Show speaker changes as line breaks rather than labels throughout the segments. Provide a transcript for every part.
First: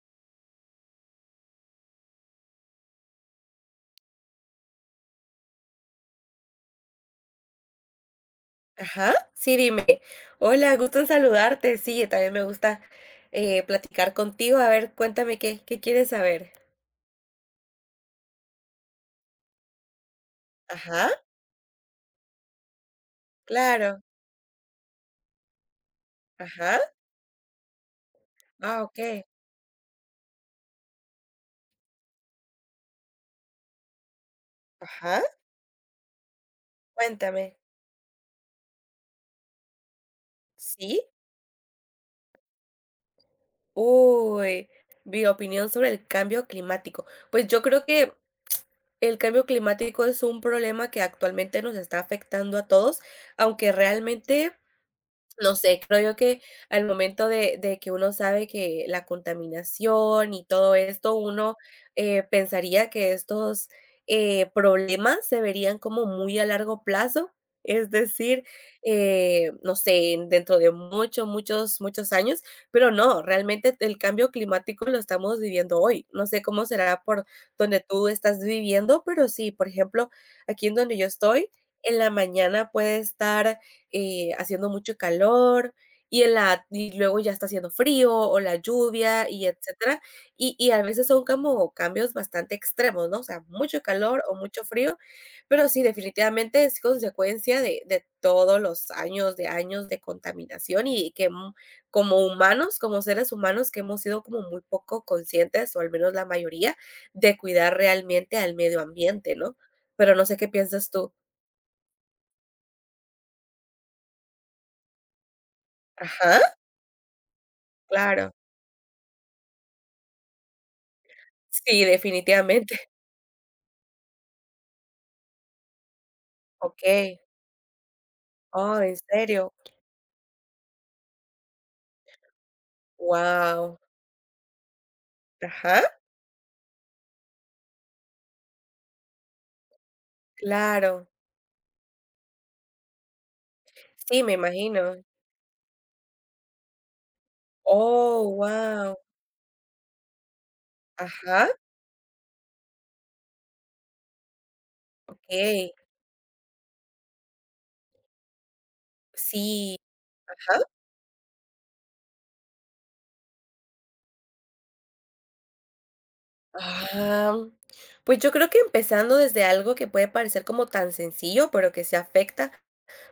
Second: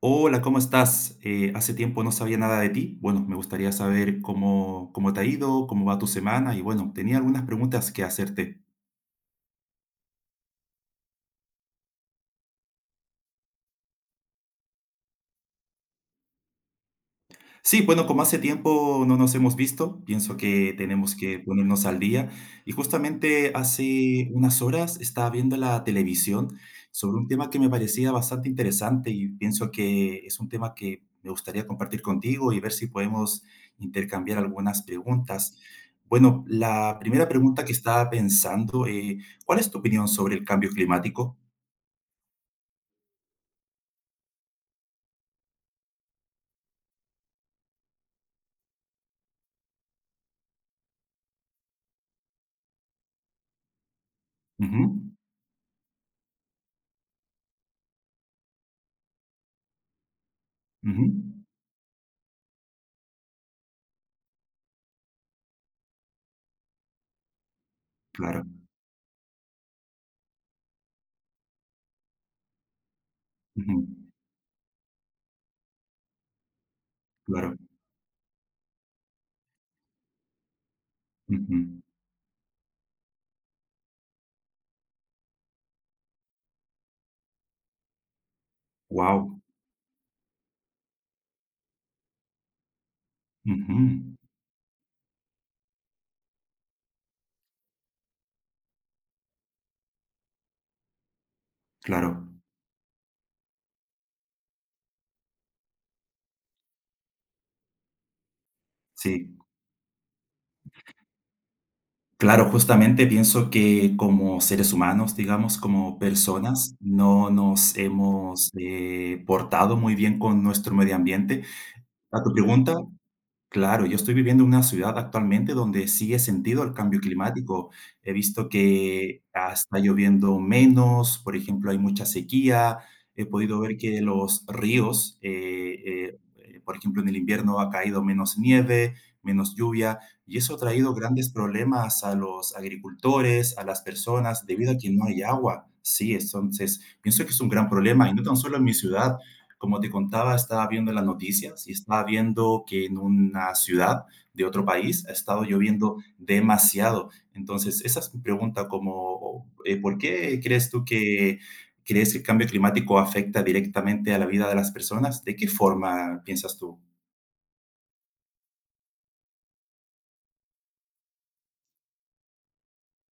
Hola, ¿cómo estás? Hace tiempo no sabía nada de ti. Bueno, me gustaría saber cómo te ha ido, cómo va tu semana y bueno, tenía algunas preguntas que hacerte.
Ajá, sí, dime. Hola, gusto en saludarte. Sí, también me gusta platicar contigo. A ver, cuéntame qué quieres saber.
Sí, bueno, como hace tiempo no nos hemos visto, pienso que
Ajá,
tenemos que ponernos al día. Y justamente
claro.
hace unas horas estaba viendo la televisión
Ajá.
sobre un tema que me parecía bastante
Ah,
interesante
ok.
y pienso que es un tema que me gustaría compartir contigo y ver si podemos intercambiar algunas
Ajá.
preguntas. Bueno, la primera
Cuéntame.
pregunta que estaba pensando, ¿cuál es tu opinión sobre el cambio
Sí.
climático?
Uy, mi opinión sobre el cambio climático. Pues yo creo que el cambio climático es un problema que actualmente nos está afectando a todos, aunque realmente,
Ujú,
no sé, creo yo que al momento de que uno sabe que la contaminación y todo
ujú,
esto, uno pensaría que estos problemas se verían como muy a largo plazo, es
claro,
decir, no sé, dentro de muchos, muchos, muchos años, pero no, realmente
ujú,
el cambio climático lo estamos viviendo hoy. No sé cómo será por
claro.
donde tú estás viviendo, pero sí, por ejemplo, aquí en donde yo estoy, en la mañana puede estar haciendo mucho calor y en la y luego ya está haciendo frío o la lluvia
Wow.
y etcétera. Y a veces son como cambios bastante extremos, ¿no? O sea, mucho calor o mucho frío, pero sí, definitivamente es consecuencia de todos los años de contaminación y que,
Claro,
como humanos, como seres humanos que hemos sido como muy poco conscientes, o al menos la mayoría, de cuidar realmente al medio ambiente,
sí,
¿no? Pero no sé qué piensas tú.
claro, justamente pienso que como seres humanos, digamos, como
Ajá,
personas, no nos
claro.
hemos portado muy bien con nuestro medio ambiente.
Sí,
A tu pregunta,
definitivamente.
claro, yo estoy viviendo en una ciudad actualmente donde sí he sentido el cambio
Okey.
climático. He visto
Oh, ¿en
que
serio?
está lloviendo menos, por ejemplo, hay mucha sequía. He podido ver
Wow.
que los ríos,
Ajá,
por ejemplo, en el invierno ha caído menos nieve, menos lluvia, y eso ha traído
claro.
grandes problemas a los agricultores, a las
Sí, me
personas, debido a que
imagino.
no hay agua. Sí, entonces pienso que es un gran problema, y no
Oh,
tan solo en mi
wow.
ciudad. Como te contaba, estaba viendo las
Ajá,
noticias y estaba viendo que en una ciudad de otro país ha estado
okey.
lloviendo demasiado. Entonces, esa es mi pregunta, como,
Sí,
¿por qué
ajá.
crees tú que crees que el cambio climático afecta directamente a la vida de las personas? ¿De qué forma piensas tú?
Ah, pues yo creo que empezando desde algo que puede parecer como tan sencillo, pero que se afecta,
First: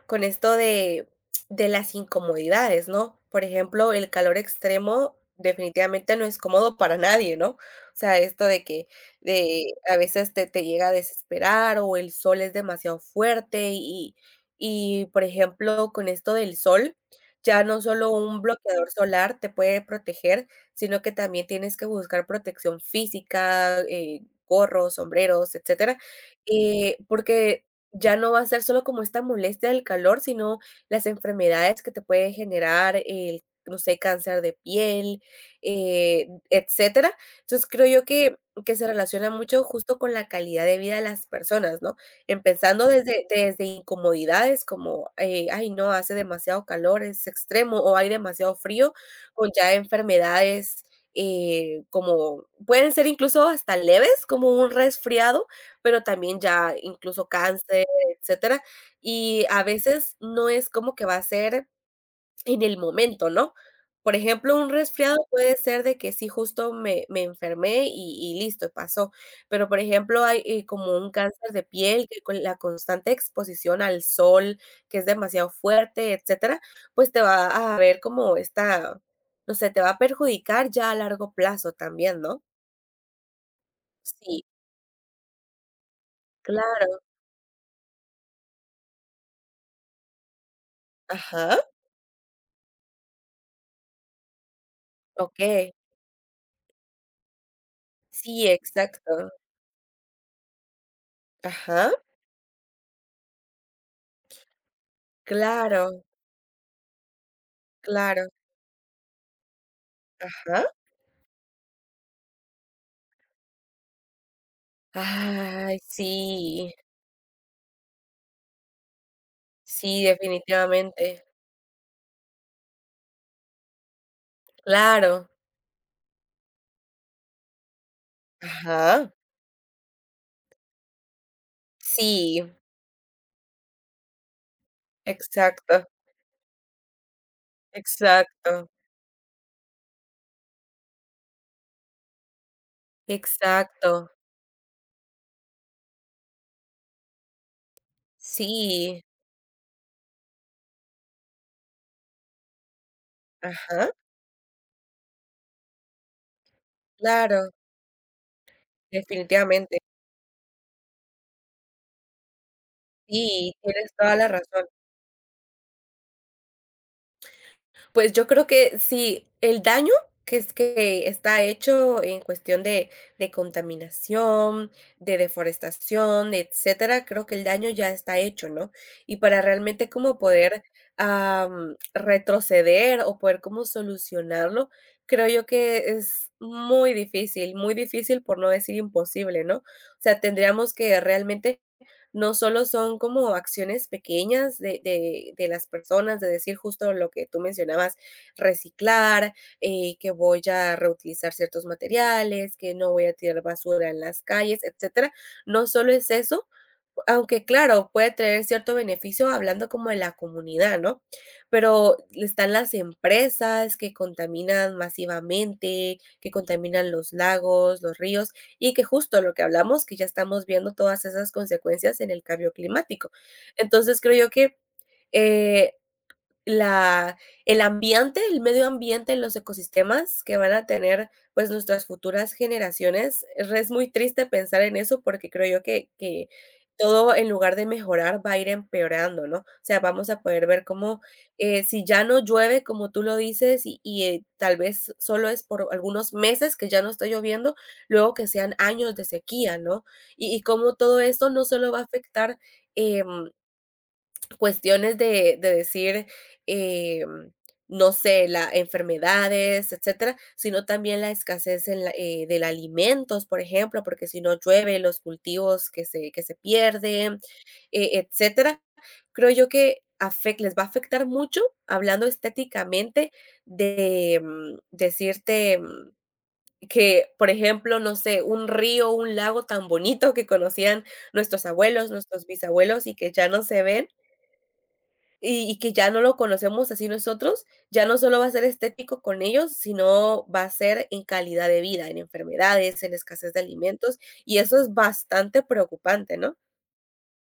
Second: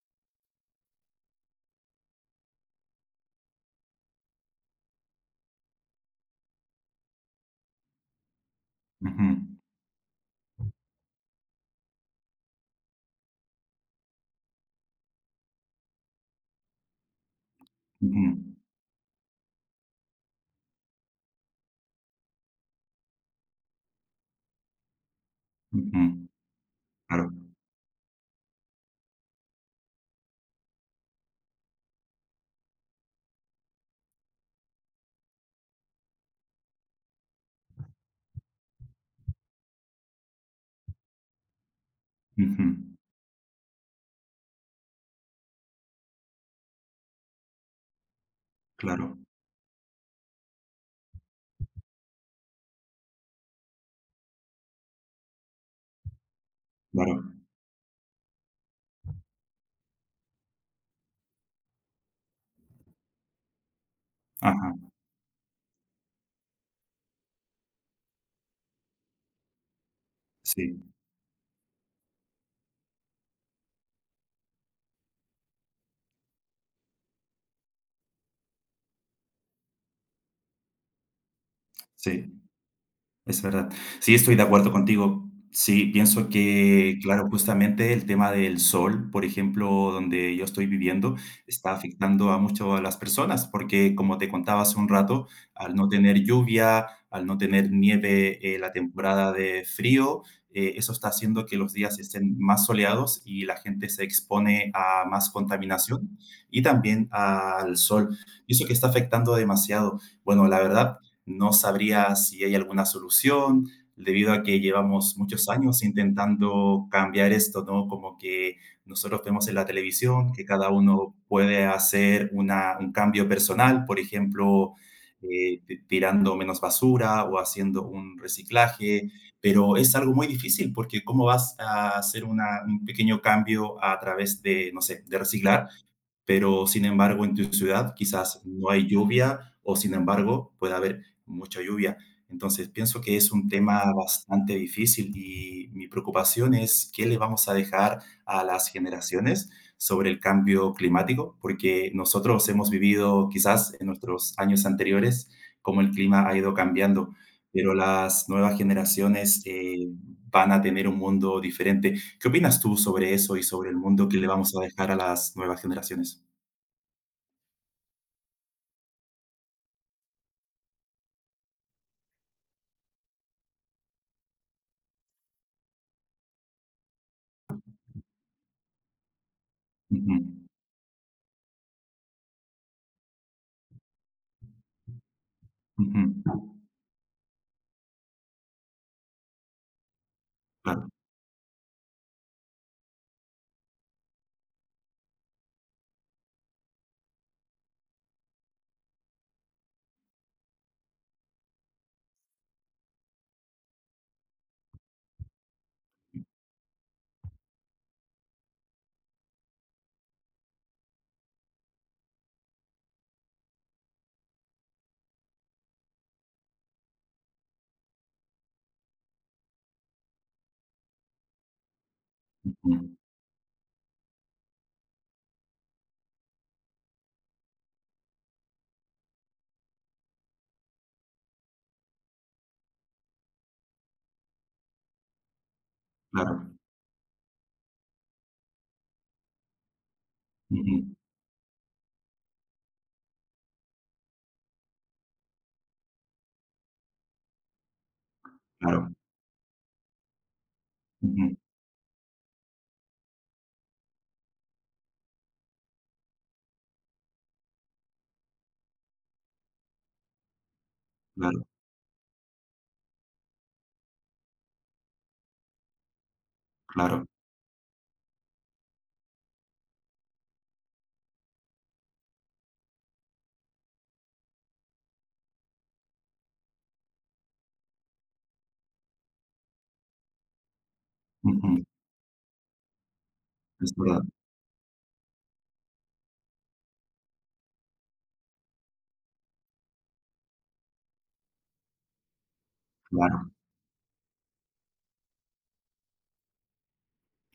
con esto de las incomodidades, ¿no? Por ejemplo, el calor extremo definitivamente no es cómodo para nadie, ¿no? O sea, esto de que
Ujú,
a veces te llega a desesperar o el sol es demasiado fuerte y, por ejemplo, con esto del sol, ya no solo un
ujú,
bloqueador solar te puede proteger, sino que también tienes que buscar protección física, gorros, sombreros, etcétera,
ujú, claro,
porque ya no va a ser solo como esta molestia del calor, sino las enfermedades que te puede generar el, no sé, cáncer de piel, etcétera. Entonces, creo yo que se relaciona mucho justo con la calidad de vida de las personas, ¿no?
ujú,
Empezando desde incomodidades como, ay, no, hace demasiado calor, es extremo, o hay demasiado frío,
claro,
con ya enfermedades, como pueden ser incluso hasta leves, como un resfriado, pero también ya
claro,
incluso cáncer, etcétera. Y a veces no es como que va a ser en el momento, ¿no? Por ejemplo, un
ajá,
resfriado puede ser de que sí, justo me enfermé y listo, pasó. Pero, por ejemplo, hay
sí,
como un cáncer de piel que con la constante exposición al sol, que es demasiado fuerte, etcétera, pues te va a ver como esta, no sé, te va a perjudicar ya a largo plazo también,
sí.
¿no?
Es verdad. Sí, estoy de
Sí,
acuerdo contigo. Sí, pienso que,
claro.
claro, justamente el tema del sol, por ejemplo, donde yo estoy viviendo,
Ajá.
está afectando a mucho a las personas, porque como te contaba hace un rato,
Ok.
al no tener lluvia, al no tener nieve,
Sí,
la
exacto.
temporada de frío, eso está haciendo que los
Ajá.
días estén más soleados y la gente se expone a más
Claro.
contaminación y también al sol.
Claro,
Y eso que está afectando demasiado. Bueno, la
ajá.
verdad. No sabría si hay alguna solución, debido a que llevamos muchos
Ay,
años
sí,
intentando cambiar esto, ¿no? Como que nosotros vemos en la
sí,
televisión que cada uno
definitivamente.
puede hacer un cambio personal, por ejemplo,
Claro.
tirando menos basura o haciendo un reciclaje,
Ajá.
pero es algo muy difícil porque ¿cómo vas a hacer
Sí.
un pequeño cambio a través de, no sé, de reciclar
Exacto,
pero sin embargo en tu ciudad quizás no
exacto.
hay lluvia o sin embargo puede haber mucha lluvia. Entonces pienso que es un tema
Exacto.
bastante difícil y mi preocupación es qué le vamos a dejar a las
Sí.
generaciones sobre el cambio climático, porque nosotros hemos vivido quizás en
Ajá.
nuestros años anteriores cómo el clima ha ido cambiando,
Claro,
pero las nuevas generaciones
definitivamente.
van a tener un mundo diferente. ¿Qué opinas tú sobre eso y
Sí,
sobre el
tienes
mundo
toda
que le
la
vamos a
razón.
dejar a las nuevas generaciones?
Pues yo creo que sí, el daño que está hecho en cuestión de contaminación, de deforestación, etcétera, creo que el daño ya está hecho, ¿no? Y para realmente
Ujú,
como poder, retroceder o poder como solucionarlo, creo yo que es
ujú,
muy difícil por no decir imposible, ¿no? O sea, tendríamos
claro,
que realmente, no solo son como acciones pequeñas de las personas, de decir justo lo que tú mencionabas, reciclar, que voy a reutilizar ciertos materiales, que no voy a tirar basura en las calles, etcétera. No solo es eso, aunque claro, puede tener cierto beneficio hablando como de la comunidad, ¿no? Pero están las empresas que contaminan masivamente, que contaminan los lagos, los ríos, y que justo lo que hablamos, que ya estamos viendo todas esas consecuencias en el cambio
ujú,
climático. Entonces, creo yo que, eh, la, el ambiente, el medio ambiente, los ecosistemas que van a tener pues nuestras futuras generaciones. Es muy triste pensar en eso porque creo yo que
claro,
todo en lugar de mejorar va a ir empeorando, ¿no? O sea, vamos a poder ver
ujú,
cómo, si ya no llueve, como tú lo dices, y, tal vez solo es por algunos meses que ya no está lloviendo, luego que sean
claro,
años de sequía, ¿no? Y cómo todo esto
ujú,
no solo va a afectar... em, cuestiones de decir, em, no sé, la enfermedades, etcétera, sino también la
claro,
escasez en la, del alimentos, por ejemplo, porque si no llueve, los cultivos que que se
claro,
pierden, etcétera. Creo yo que les va a afectar mucho, hablando estéticamente, de, decirte, que, por ejemplo, no sé, un río, un lago tan bonito que conocían nuestros
ujú,
abuelos, nuestros bisabuelos y que ya no se
es
ven
verdad,
y que ya no lo conocemos así nosotros, ya no solo va a ser estético con ellos, sino va a ser en calidad de vida, en enfermedades, en
claro.
escasez de alimentos, y eso es bastante preocupante, ¿no?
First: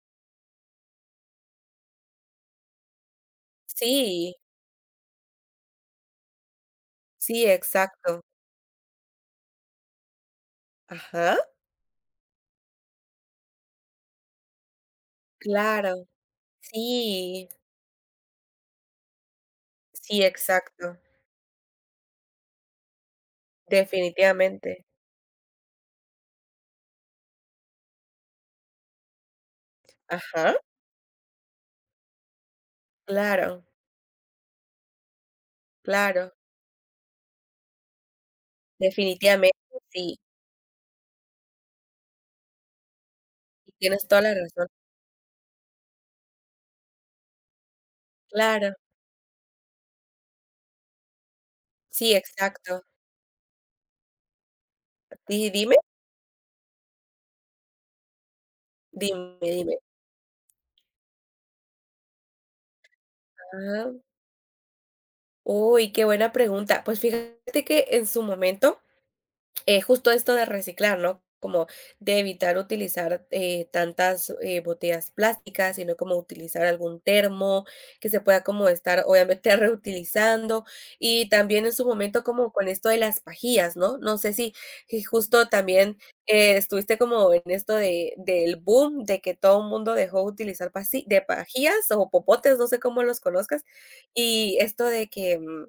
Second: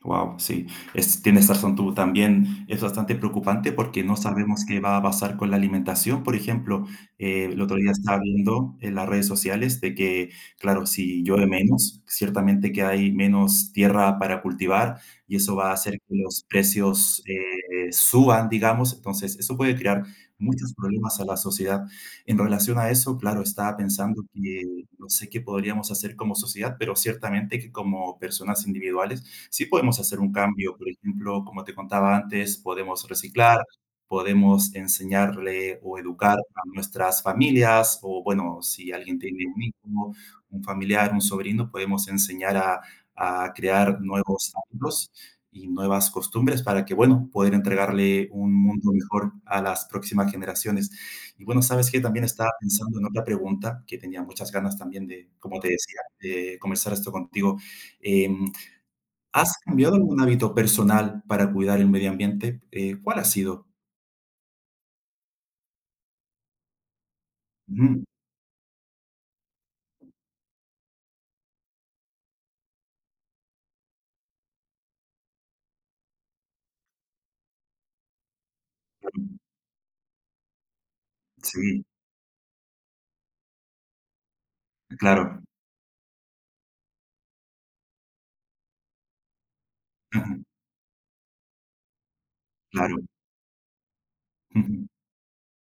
Wow, sí, tienes razón tú. También es bastante preocupante porque no
Sí,
sabemos qué va a pasar con la alimentación. Por ejemplo,
sí,
el otro día estaba
exacto.
viendo en las redes sociales de que, claro, si
Ajá,
llueve menos, ciertamente que hay menos tierra para cultivar y eso va a hacer
claro.
que los precios
Sí,
suban, digamos. Entonces, eso puede crear
sí,
muchos
exacto,
problemas a la sociedad. En relación a eso, claro, estaba pensando que
definitivamente.
no sé qué podríamos hacer como sociedad, pero ciertamente que como personas individuales sí podemos hacer un
Ajá,
cambio. Por ejemplo, como te contaba antes, podemos reciclar,
claro,
podemos enseñarle o
claro,
educar a nuestras familias o, bueno, si alguien tiene
definitivamente,
un hijo,
sí,
un familiar, un sobrino, podemos enseñar a
y
crear
tienes toda la
nuevos
razón.
hábitos y nuevas costumbres para que, bueno, poder entregarle un
Claro,
mundo mejor a las próximas generaciones. Y bueno, sabes que
sí,
también estaba
exacto.
pensando en otra pregunta que tenía muchas ganas también de,
Di
como te
Dime,
decía, de conversar esto contigo. Eh,
dime,
¿Has
dime.
cambiado algún hábito personal para cuidar el medio ambiente? ¿Cuál ha sido?
Ajá. Uy, qué buena pregunta. Pues fíjate que
Ujú.
en su momento, justo esto de reciclar, ¿no? Como de evitar utilizar tantas botellas plásticas, sino como utilizar algún termo que se pueda como estar obviamente reutilizando. Y también en su
Sí,
momento como con esto de las pajillas, ¿no? No sé si, si
claro.
justo también estuviste como en esto de, del boom, de que todo el mundo dejó de
Ujú,
utilizar de pajillas o popotes, no sé
claro.
cómo los conozcas. Y esto
Ujú,
de que...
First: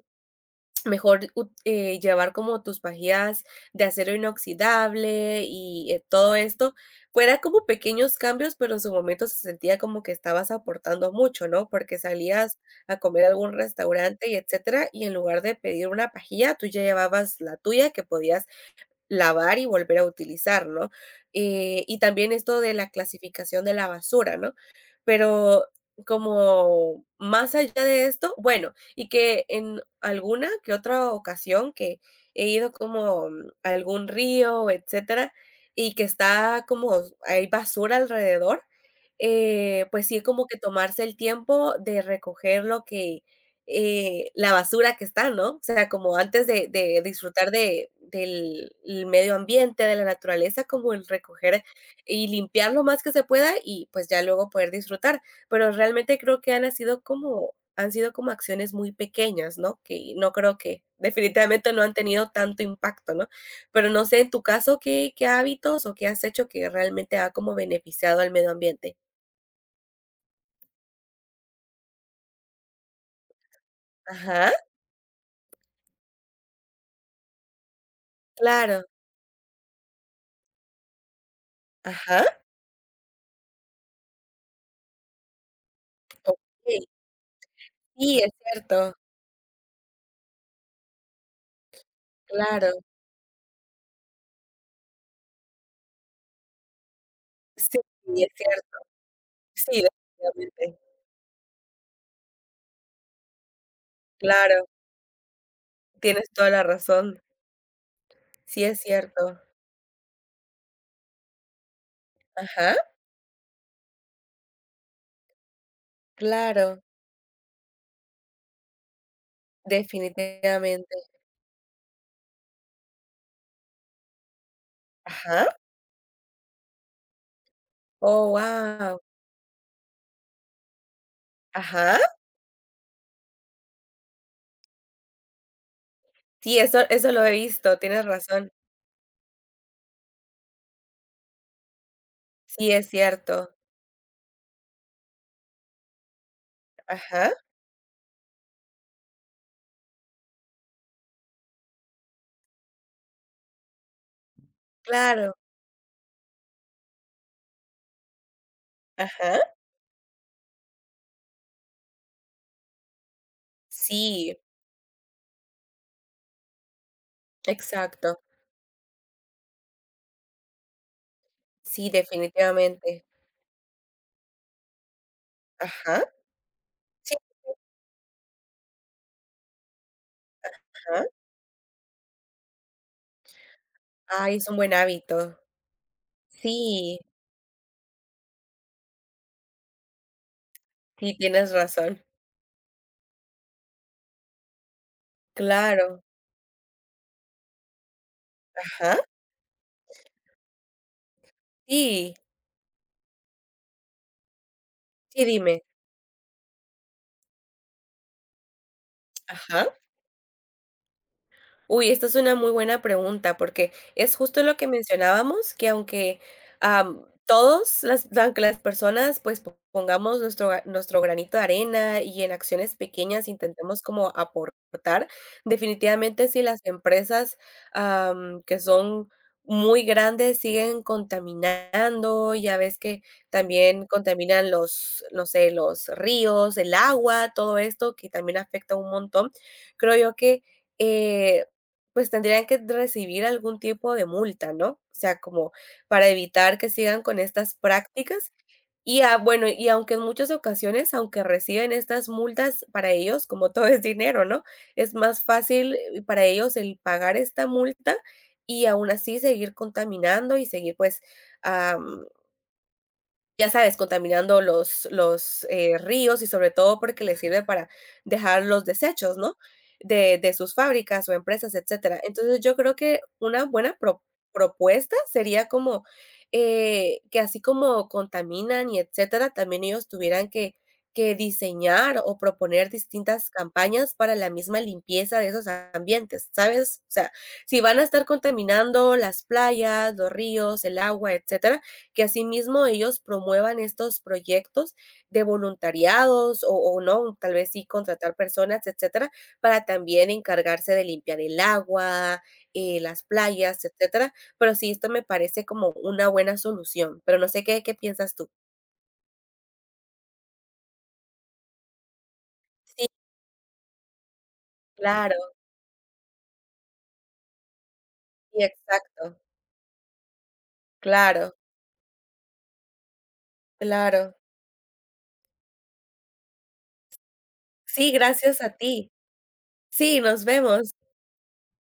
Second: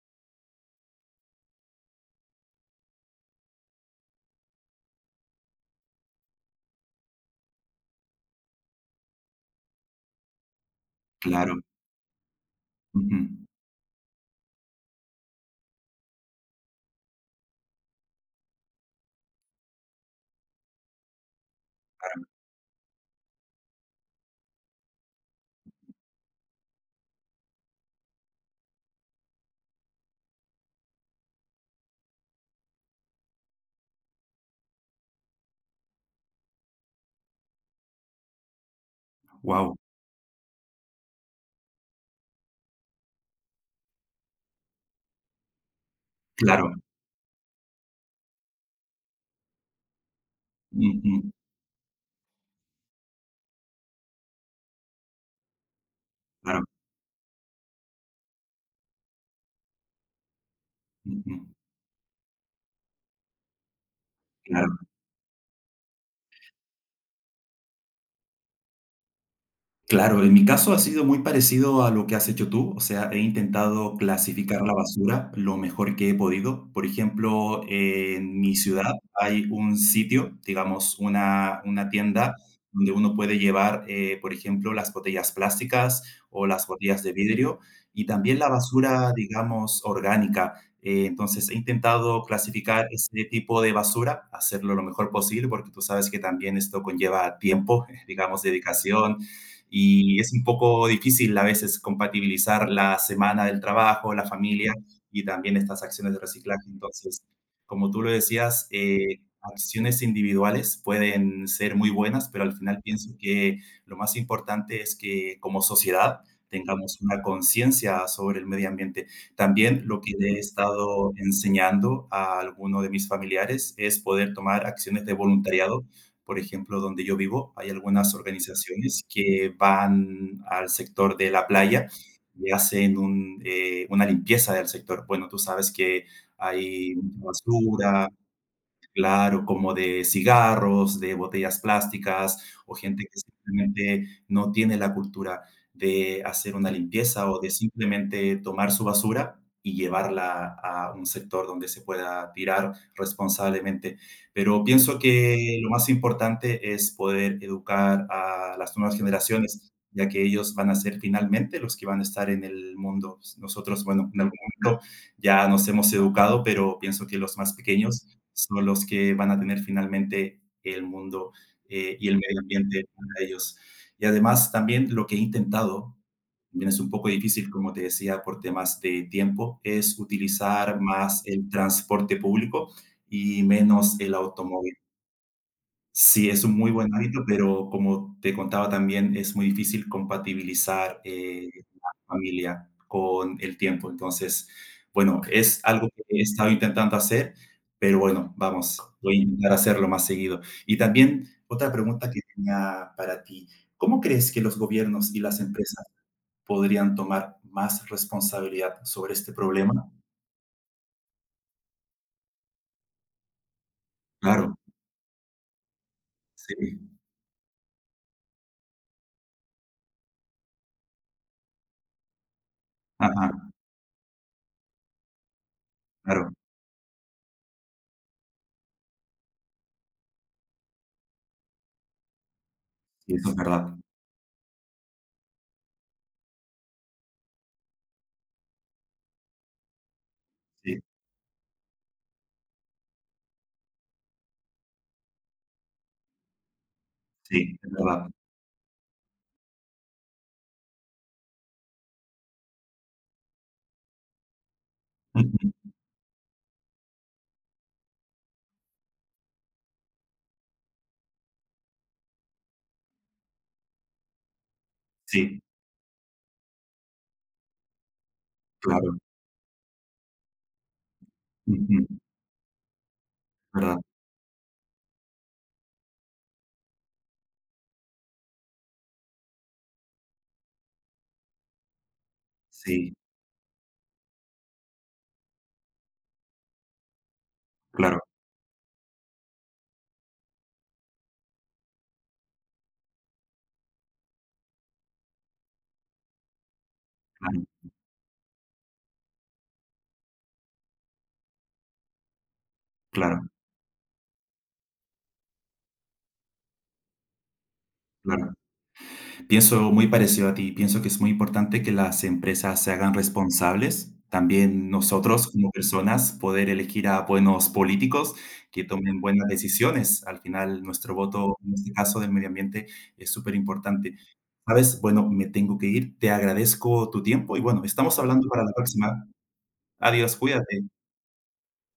mejor llevar como tus pajillas de acero inoxidable y, todo esto. Fuera como pequeños cambios, pero en su momento se sentía como que estabas aportando mucho,
claro.
¿no? Porque salías a comer
Wow,
a algún restaurante y etcétera, y en lugar de pedir una pajilla, tú ya llevabas la tuya que podías lavar y volver a utilizarlo, y también esto de la clasificación de la basura, ¿no? Pero como más allá de esto, bueno, y que en alguna que otra ocasión que he ido como, a algún río, etcétera, y que está como hay basura alrededor, pues sí, como que tomarse el tiempo de recoger lo que, la basura que está, ¿no? O sea, como antes de
claro.
de disfrutar de del el medio ambiente, de la naturaleza, como el
Ujú,
recoger y limpiar lo más que se pueda y, pues, ya luego poder disfrutar. Pero realmente creo que
claro.
han sido como acciones muy pequeñas, ¿no? Que no creo que
Ujú,
definitivamente no han tenido tanto impacto, ¿no? Pero no sé, en tu
claro.
caso, qué hábitos o qué has hecho que realmente ha como beneficiado al medio ambiente?
Claro, en mi caso ha sido muy parecido a lo que has hecho tú, o sea, he intentado
Ajá,
clasificar la basura lo mejor que he podido. Por ejemplo, en mi
claro.
ciudad hay un sitio, digamos, una
Ajá,
tienda donde uno puede llevar, por ejemplo, las botellas plásticas o las
okey.
botellas de vidrio y
Sí, es
también la
cierto.
basura, digamos, orgánica. Entonces, he intentado
Claro,
clasificar ese tipo de basura, hacerlo lo mejor posible, porque tú sabes que también esto conlleva
sí,
tiempo,
es
digamos,
cierto.
dedicación
Sí,
y es un
definitivamente.
poco difícil a veces compatibilizar la semana del trabajo, la
Claro,
familia y también estas acciones de
tienes toda la
reciclaje. Entonces,
razón.
como tú lo
Sí,
decías,
es cierto.
acciones individuales pueden ser muy buenas, pero al
Ajá,
final pienso que lo más importante es que como sociedad
claro,
tengamos una conciencia sobre el medio ambiente. También lo que le he
definitivamente.
estado enseñando a alguno de mis familiares es poder tomar acciones de
Ajá.
voluntariado, por ejemplo, donde yo vivo hay algunas
Oh, wow.
organizaciones que van al sector de la playa
Ajá.
y hacen una limpieza del sector. Bueno, tú sabes que
Sí, eso
hay
eso lo he
mucha
visto, tienes
basura,
razón.
claro, como de cigarros, de botellas plásticas,
Sí,
o
es
gente que
cierto.
simplemente no tiene la cultura de hacer una limpieza
Ajá,
o de simplemente tomar su basura y llevarla a un sector donde se pueda tirar responsablemente. Pero pienso
claro.
que lo más importante es poder educar a las nuevas
Ajá.
generaciones, ya que ellos van a ser finalmente los que van a estar en el mundo. Nosotros, bueno, en
Sí,
algún momento ya nos hemos educado, pero pienso que los más pequeños
exacto.
son los que van a tener finalmente el mundo
Sí,
y el medio ambiente
definitivamente.
para ellos. Y además también lo que he intentado,
Ajá.
también es un poco
Sí,
difícil, como te decía, por temas de tiempo, es utilizar
ajá.
más el transporte público y menos el
Ay, es un
automóvil.
buen hábito.
Sí, es un muy buen
Sí,
hábito, pero como te contaba también, es muy difícil compatibilizar,
sí, tienes
la
razón.
familia con el tiempo. Entonces, bueno, es algo que
Claro.
he estado intentando hacer, pero bueno, vamos,
Ajá.
voy a intentar hacerlo más seguido. Y también otra pregunta
Sí.
que tenía para ti, ¿cómo crees que los gobiernos y
Sí,
las
dime.
empresas podrían tomar más responsabilidad sobre este
Ajá.
problema?
Uy, esta es una muy buena pregunta, porque es justo
Claro,
lo que mencionábamos, que aunque,
sí,
todos las aunque las personas, pues, po pongamos nuestro ga nuestro granito de arena y en acciones pequeñas
ajá,
intentemos como aportar, definitivamente
claro,
si las empresas, que son muy grandes siguen contaminando, ya ves que
sí, eso es verdad.
también contaminan los, no sé, los ríos, el agua, todo esto que también afecta un montón. Creo yo que,
Sí,
eh, pues tendrían que recibir algún tipo de multa, ¿no? O sea, como para evitar que sigan con estas
sí, es verdad.
prácticas. Y ah, bueno, y aunque en muchas ocasiones, aunque reciben estas multas para ellos, como todo es dinero, ¿no? Es más fácil para ellos el pagar esta multa y aún así seguir contaminando y seguir pues, ya sabes, contaminando los
sí.
los, eh, ríos y sobre todo porque les sirve para dejar los
Claro,
desechos, ¿no? De sus fábricas o empresas,
ujú,
etcétera. Entonces, yo creo que una buena
verdad,
propuesta sería como, que así como contaminan y etcétera, también ellos tuvieran que diseñar o proponer
sí,
distintas campañas para la misma limpieza de esos ambientes, ¿sabes? O sea, si van a
claro,
estar contaminando las playas, los ríos, el agua, etcétera, que asimismo ellos promuevan estos proyectos de voluntariados o no, tal
claro,
vez sí contratar personas, etcétera, para también encargarse de limpiar el agua, las
claro,
playas, etcétera. Pero sí, esto me parece como una buena solución, pero no sé qué piensas tú.
claro. Pienso muy parecido a ti, pienso que es muy importante que las empresas se
Sí,
hagan responsables, también
claro,
nosotros como personas poder elegir a buenos políticos
sí,
que tomen
exacto,
buenas decisiones. Al final, nuestro
claro,
voto, en este caso del medio ambiente, es súper importante.
claro.
¿Sabes? Bueno, me tengo que ir, te agradezco tu tiempo y bueno,
Sí,
estamos hablando
gracias
para
a
la
ti.
próxima.
Sí,
Adiós,
nos
cuídate.
vemos.